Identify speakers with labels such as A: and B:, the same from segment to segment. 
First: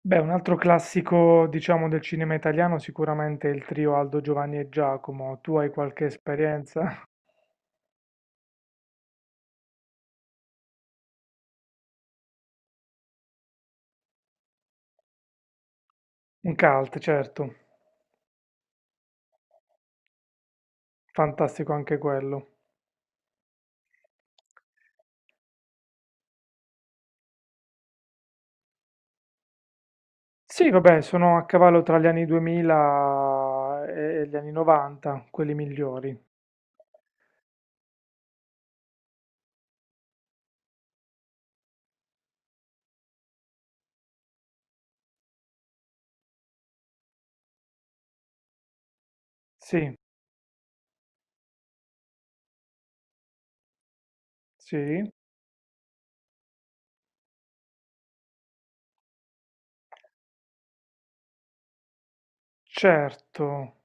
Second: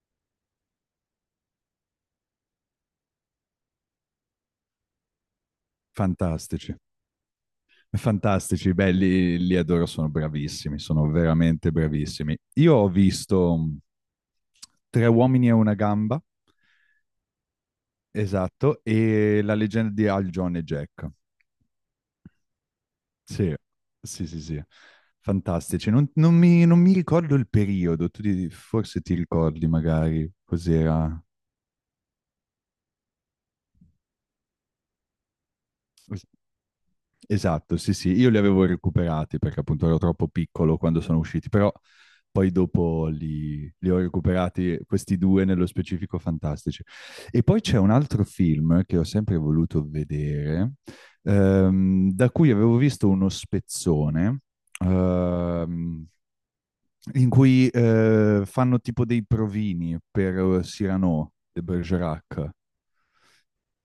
A: Beh, un altro classico, diciamo, del cinema italiano sicuramente è il trio Aldo, Giovanni e Giacomo. Tu hai qualche
B: Fantastici,
A: esperienza?
B: fantastici, belli, li adoro, sono bravissimi, sono veramente bravissimi. Io ho visto Tre uomini e una gamba,
A: Un cult, certo.
B: esatto, e La leggenda di Al John e Jack.
A: Fantastico anche quello.
B: Sì, sì, sì, sì, fantastici. Non mi ricordo il periodo, forse ti ricordi magari
A: Sì, vabbè,
B: cos'era.
A: sono a cavallo tra gli anni 2000 e gli anni 90, quelli migliori.
B: Es- Esatto, sì, sì, io li avevo recuperati perché appunto ero troppo piccolo quando sono usciti, però poi dopo li ho recuperati questi due nello specifico fantastici. E poi c'è un altro film che ho sempre voluto
A: Sì,
B: vedere, da cui avevo visto uno spezzone,
A: sì,
B: ehm, in cui fanno tipo dei provini per Cyrano de Bergerac
A: certo,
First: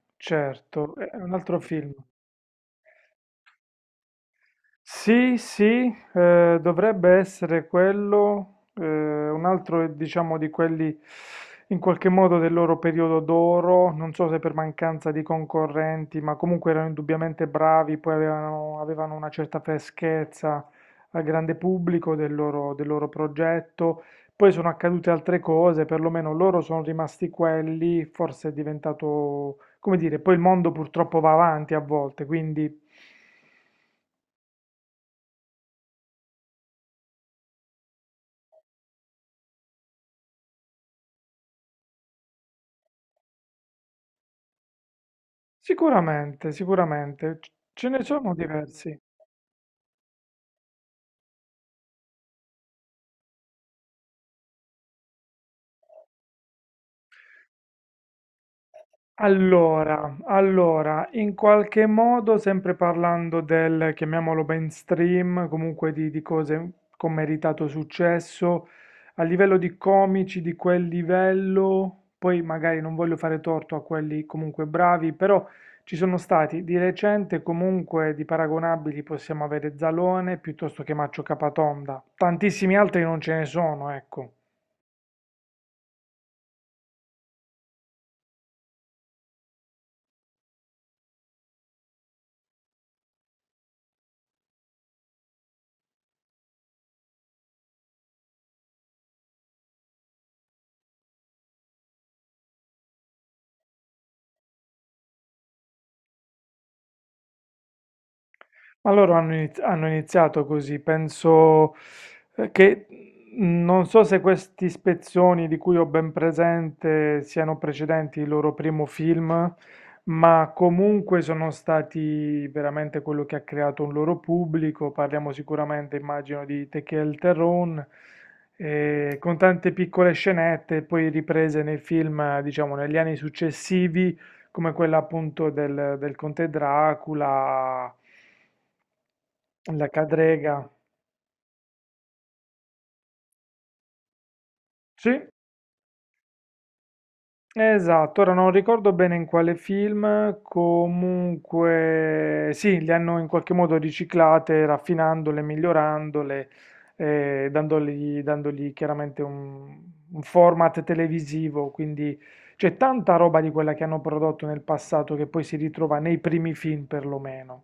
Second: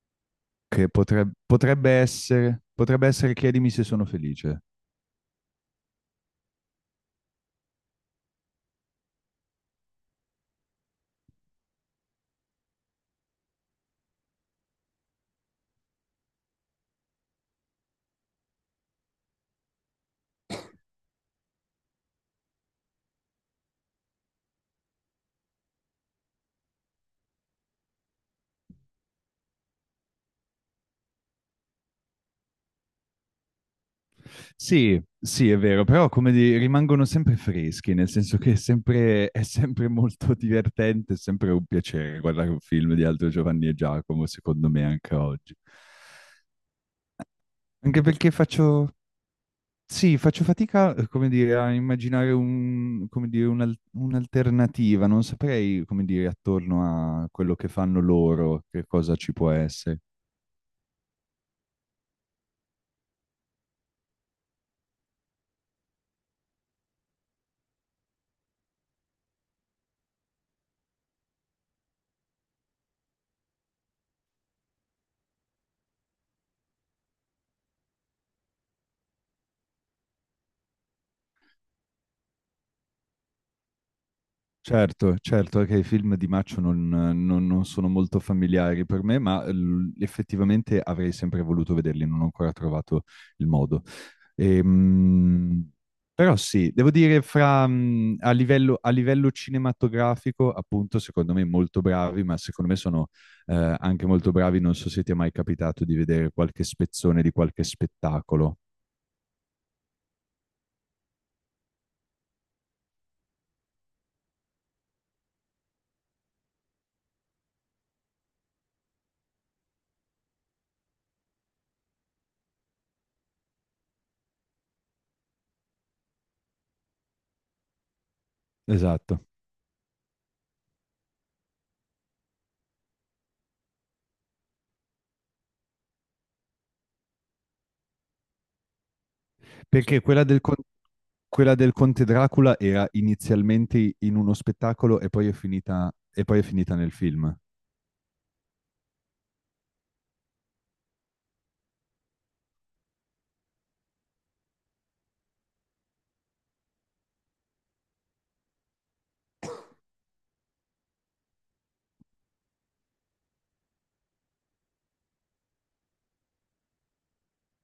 B: che
A: certo. È un altro film.
B: potrebbe essere Chiedimi se sono felice.
A: Sì, sì, dovrebbe essere quello, un altro diciamo di quelli in qualche modo del loro periodo d'oro, non so se per mancanza di concorrenti, ma comunque erano indubbiamente bravi, poi avevano una certa freschezza al grande pubblico del loro progetto. Poi sono accadute altre cose, perlomeno loro sono rimasti quelli, forse è diventato, come dire, poi il mondo purtroppo va avanti a volte, quindi...
B: Sì, sì, è vero, però rimangono sempre freschi, nel senso che è sempre molto divertente, è sempre un piacere guardare un film di Aldo Giovanni e Giacomo, secondo me, anche oggi.
A: Sicuramente, sicuramente, ce
B: Anche
A: ne
B: perché
A: sono diversi.
B: sì, faccio fatica, come dire, a immaginare come dire, un'alternativa, non saprei, come dire, attorno a quello che fanno loro, che cosa ci può essere.
A: Allora, allora, in qualche modo, sempre parlando del, chiamiamolo mainstream, comunque di cose con meritato successo, a livello di comici di quel livello, poi magari non voglio fare torto a quelli comunque bravi, però ci sono stati di recente comunque di paragonabili possiamo avere Zalone piuttosto che Maccio Capatonda. Tantissimi altri non ce ne sono, ecco.
B: Certo, certo, anche i film di Maccio non sono molto familiari per me, ma effettivamente avrei sempre voluto vederli, non ho ancora trovato il modo. Ehm, Però sì, devo dire, fra, a livello cinematografico, appunto, secondo me molto bravi, ma secondo me sono anche molto bravi, non so se ti è mai capitato di vedere qualche spezzone di qualche spettacolo.
A: Ma loro hanno iniziato così, penso che non so se questi spezzoni di cui ho ben presente siano precedenti il loro primo film, ma comunque sono stati veramente quello che ha creato un loro pubblico. Parliamo sicuramente, immagino, di Tequel Terron,
B: Esatto.
A: con tante piccole scenette, poi riprese nei film, diciamo, negli anni successivi, come quella appunto del, del Conte Dracula. La
B: Perché
A: Cadrega.
B: quella del Conte Dracula era inizialmente in uno spettacolo
A: Sì,
B: e poi è finita, e poi è finita nel film.
A: esatto. Ora non ricordo bene in quale film, comunque sì, le hanno in qualche modo riciclate, raffinandole, migliorandole, dandogli, dandogli chiaramente un format televisivo. Quindi c'è tanta roba di quella che hanno prodotto nel passato che poi si ritrova nei primi film perlomeno.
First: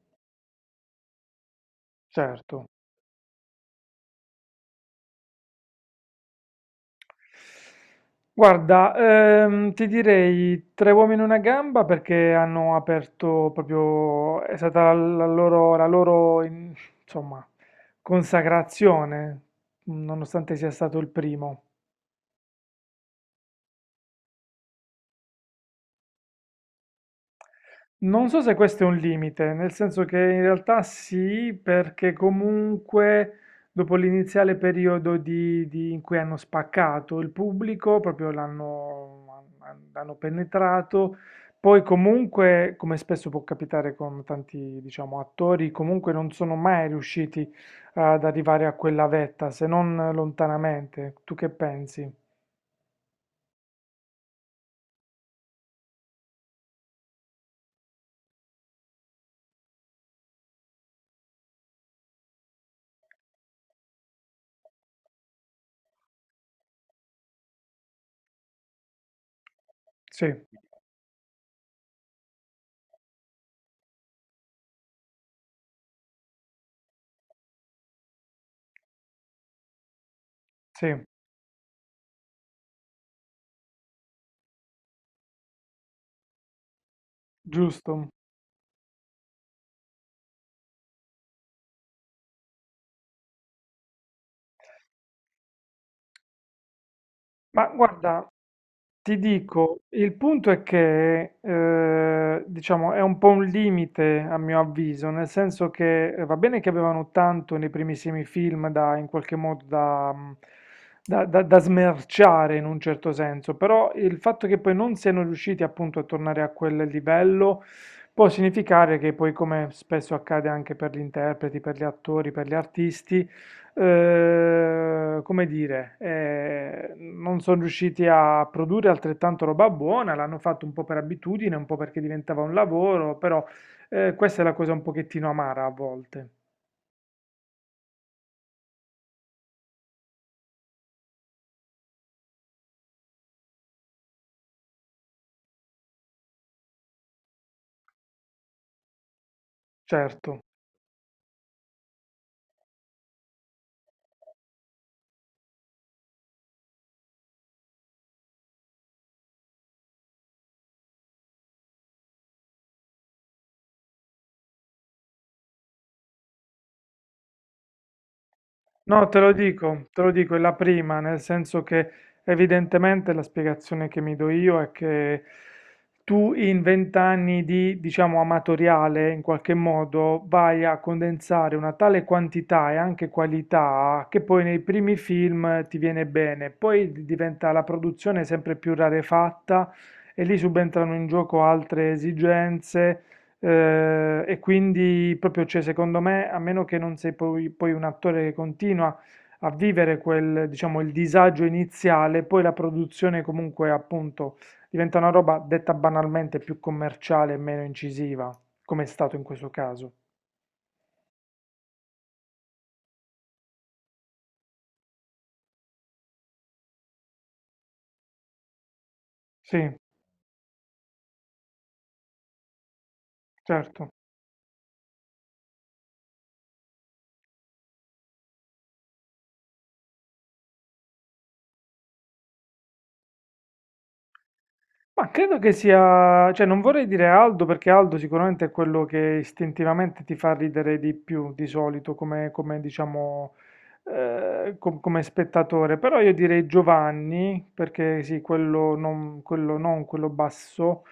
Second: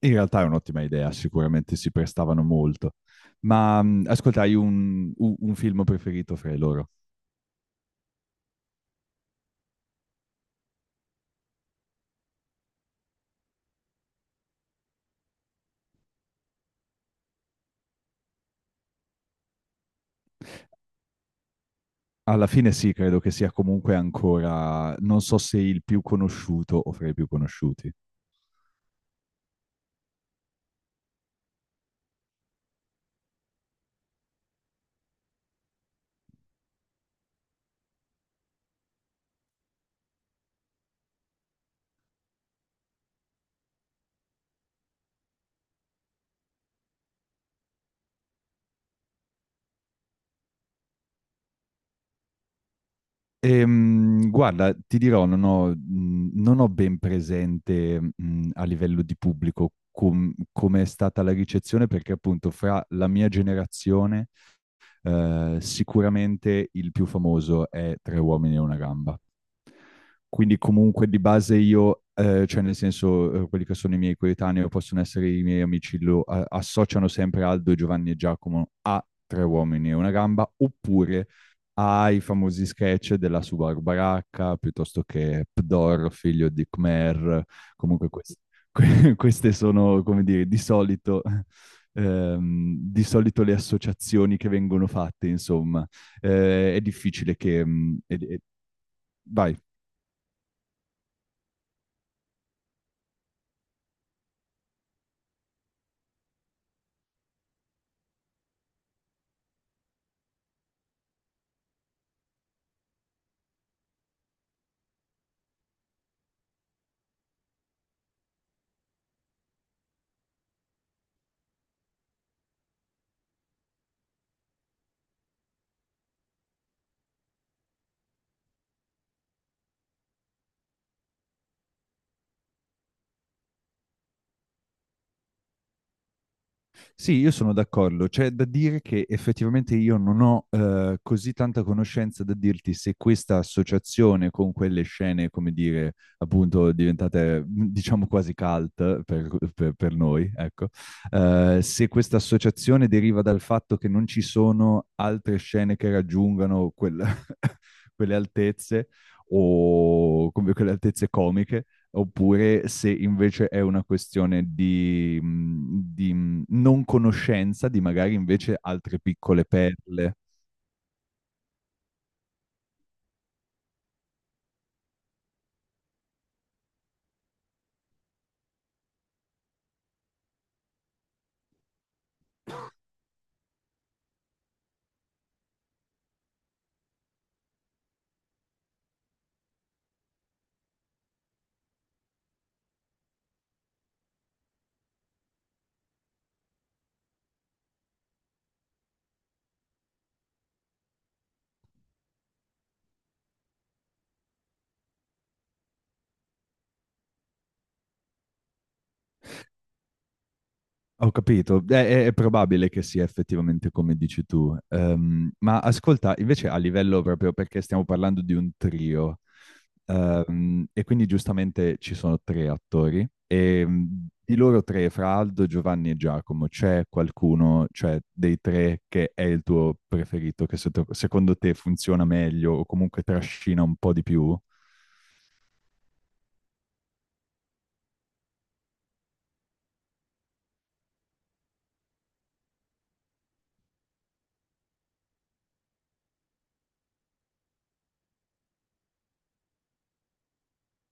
B: In realtà è un'ottima idea, sicuramente si prestavano
A: Certo.
B: molto. Ma ascolta, hai un film preferito fra i loro?
A: Guarda, ti direi tre uomini e una gamba perché hanno aperto proprio, è stata la loro, insomma, consacrazione, nonostante sia stato il primo.
B: Alla fine sì, credo che sia comunque ancora, non so se il più conosciuto o fra i più conosciuti.
A: Non so se questo è un limite, nel senso che in realtà sì, perché comunque dopo l'iniziale periodo in cui hanno spaccato il pubblico, proprio l'hanno l'hanno penetrato, poi comunque, come spesso può capitare con tanti, diciamo, attori, comunque non sono mai riusciti ad arrivare a quella vetta, se non lontanamente. Tu che pensi?
B: Guarda, ti dirò, non ho ben presente, a livello di pubblico come è stata la ricezione, perché appunto fra la mia generazione sicuramente il più famoso è Tre uomini e una gamba.
A: Sì,
B: Quindi comunque di base io, cioè nel senso quelli che sono i miei coetanei o possono essere i miei amici, associano sempre Aldo, Giovanni e Giacomo a Tre uomini e una gamba,
A: sì,
B: oppure ai famosi sketch della Subaru Baracca, piuttosto che Pdor, figlio di Khmer, comunque
A: giusto.
B: queste sono, come dire, di solito le associazioni che vengono fatte, insomma, è difficile che...
A: Ma guarda, ti
B: vai.
A: dico, il punto è che, diciamo, è un po' un limite a mio avviso, nel senso che va bene che avevano tanto nei primissimi film da, in qualche modo da, da smerciare in un certo senso, però il fatto che poi non siano riusciti appunto a tornare a quel livello può significare che poi, come spesso accade anche per gli interpreti, per gli attori, per gli artisti, non sono riusciti a produrre altrettanto roba buona, l'hanno fatto un po' per abitudine, un po' perché diventava un lavoro, però questa è la cosa un pochettino amara a volte,
B: Sì, io sono d'accordo. C'è da dire che effettivamente io non ho così tanta conoscenza da dirti se questa associazione con quelle scene, come dire, appunto diventate diciamo quasi cult per, per noi,
A: certo.
B: ecco, se questa associazione deriva dal fatto che non ci sono altre scene che raggiungano quelle altezze o come quelle altezze comiche oppure se invece è una questione di, non conoscenza di magari invece altre
A: No,
B: piccole
A: te lo
B: perle.
A: dico, è la prima, nel senso che evidentemente la spiegazione che mi do io è che tu in vent'anni di, diciamo, amatoriale, in qualche modo, vai a condensare una tale quantità e anche qualità che poi nei primi film ti viene bene, poi diventa la produzione sempre più rarefatta e lì subentrano in gioco altre esigenze e quindi proprio, cioè, secondo me, a meno che non sei poi, poi un attore che continua a vivere quel, diciamo, il disagio iniziale, poi la produzione comunque appunto diventa una roba detta banalmente più commerciale e meno incisiva, come è stato in questo caso.
B: Ho capito, è probabile che sia effettivamente come dici tu. Ma ascolta, invece a livello proprio perché stiamo parlando di un trio,
A: Sì,
B: e quindi giustamente ci sono tre attori, e
A: certo.
B: di loro tre, fra Aldo, Giovanni e Giacomo, c'è qualcuno, cioè dei tre, che è il tuo preferito, che secondo te funziona meglio o comunque trascina un po' di più?
A: Ma credo che sia, cioè non vorrei dire Aldo perché Aldo sicuramente è quello che istintivamente ti fa ridere di più di solito come, come, diciamo come spettatore, però io direi Giovanni perché sì, quello non quello, non quello basso,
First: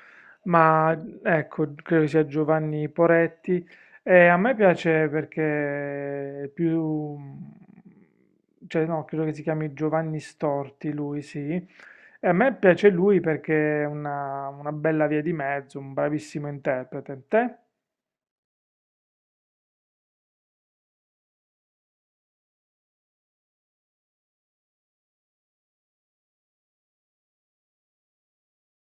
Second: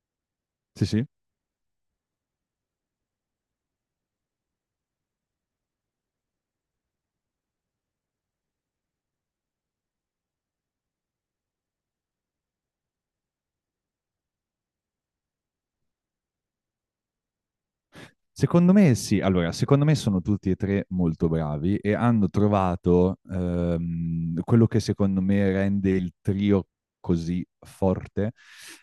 B: Sì,
A: ma
B: sì.
A: ecco, credo sia Giovanni Poretti. E a me piace perché è più... cioè no, credo che si chiami Giovanni Storti, lui sì. E a me piace lui perché è una bella via di mezzo, un bravissimo interprete. Te?
B: Secondo me sì, allora, secondo me sono tutti e tre molto bravi e hanno trovato quello che secondo me rende il trio così forte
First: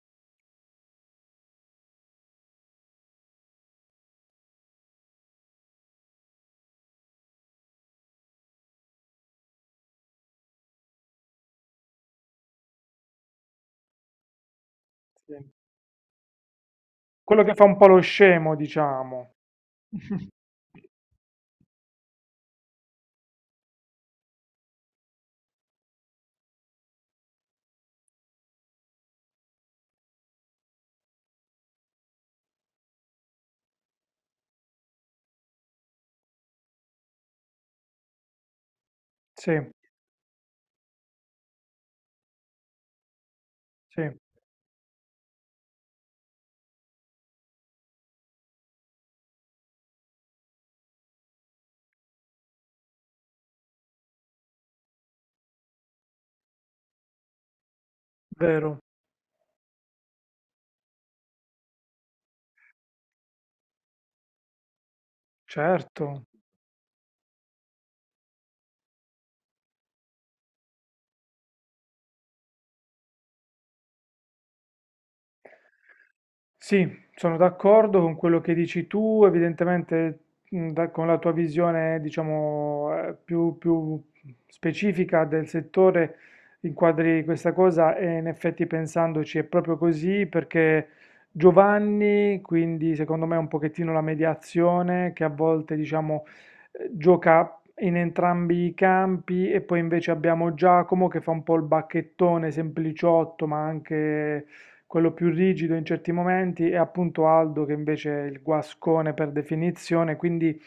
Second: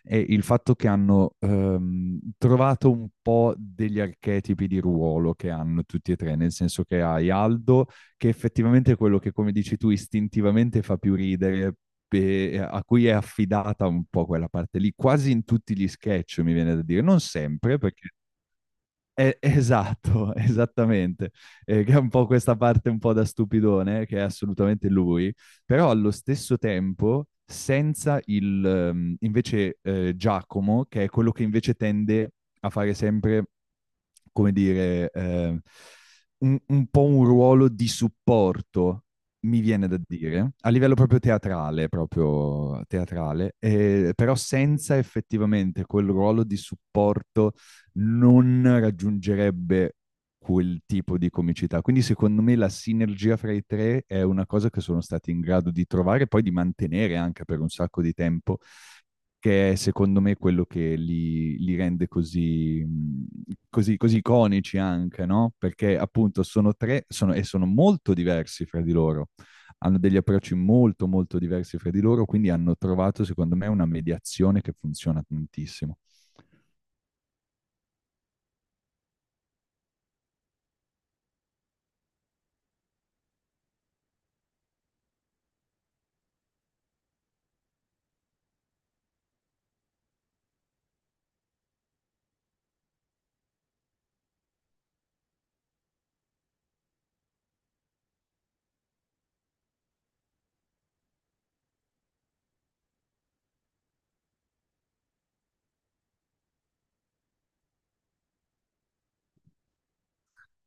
B: è il fatto che hanno trovato un po' degli archetipi di ruolo che hanno tutti e tre, nel senso che hai Aldo, che effettivamente è quello che, come dici tu, istintivamente fa più ridere, e a cui è affidata un po' quella parte lì, quasi
A: Sì.
B: in tutti gli sketch, mi viene da dire, non
A: Quello che fa un
B: sempre,
A: po' lo
B: perché
A: scemo, diciamo.
B: esatto, esattamente. Che è un po' questa parte un po' da stupidone, che è assolutamente lui, però allo stesso tempo senza il, invece, Giacomo, che è quello che invece tende a fare sempre, come dire, un po' un ruolo di supporto,
A: Sì,
B: mi viene da dire, a livello proprio teatrale,
A: sì,
B: però senza effettivamente quel ruolo di supporto non raggiungerebbe quel tipo di comicità. Quindi secondo me la sinergia fra i tre è una cosa che sono stati in grado di trovare e poi di mantenere anche per un sacco di tempo,
A: vero,
B: che è secondo me quello che li rende così, così, così iconici anche, no? Perché
A: certo.
B: appunto sono tre sono, e sono molto diversi fra di loro, hanno degli approcci molto molto diversi fra di loro, quindi hanno trovato secondo me una mediazione che funziona tantissimo.
A: Sì, sono d'accordo con quello che dici tu, evidentemente con la tua visione, diciamo, più, più specifica del settore, inquadri questa cosa e in effetti pensandoci è proprio così perché Giovanni, quindi secondo me è un pochettino la mediazione che a volte, diciamo, gioca in entrambi i campi e poi invece abbiamo Giacomo che fa un po' il bacchettone sempliciotto, ma anche quello più rigido in certi momenti è appunto Aldo, che invece è il guascone per definizione, quindi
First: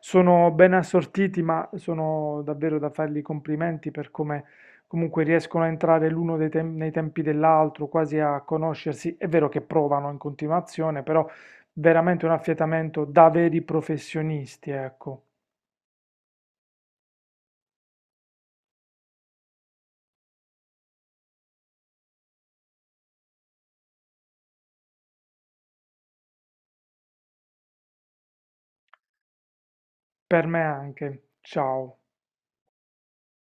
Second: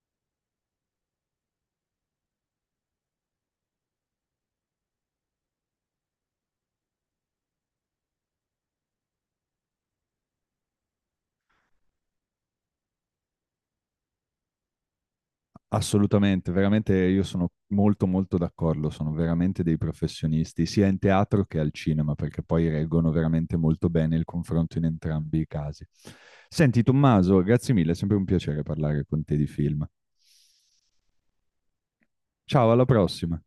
A: sono ben assortiti, ma sono davvero da fargli i complimenti per come comunque riescono a entrare nei tempi dell'altro, quasi a conoscersi. È vero che provano in continuazione, però veramente un affiatamento da veri professionisti, ecco.
B: Assolutamente, veramente io sono molto molto d'accordo, sono veramente dei professionisti, sia in teatro che al cinema, perché poi reggono veramente molto bene il confronto in entrambi i casi. Senti Tommaso, grazie mille, è sempre un piacere parlare con te di film.
A: Per me anche. Ciao.
B: Ciao, alla prossima.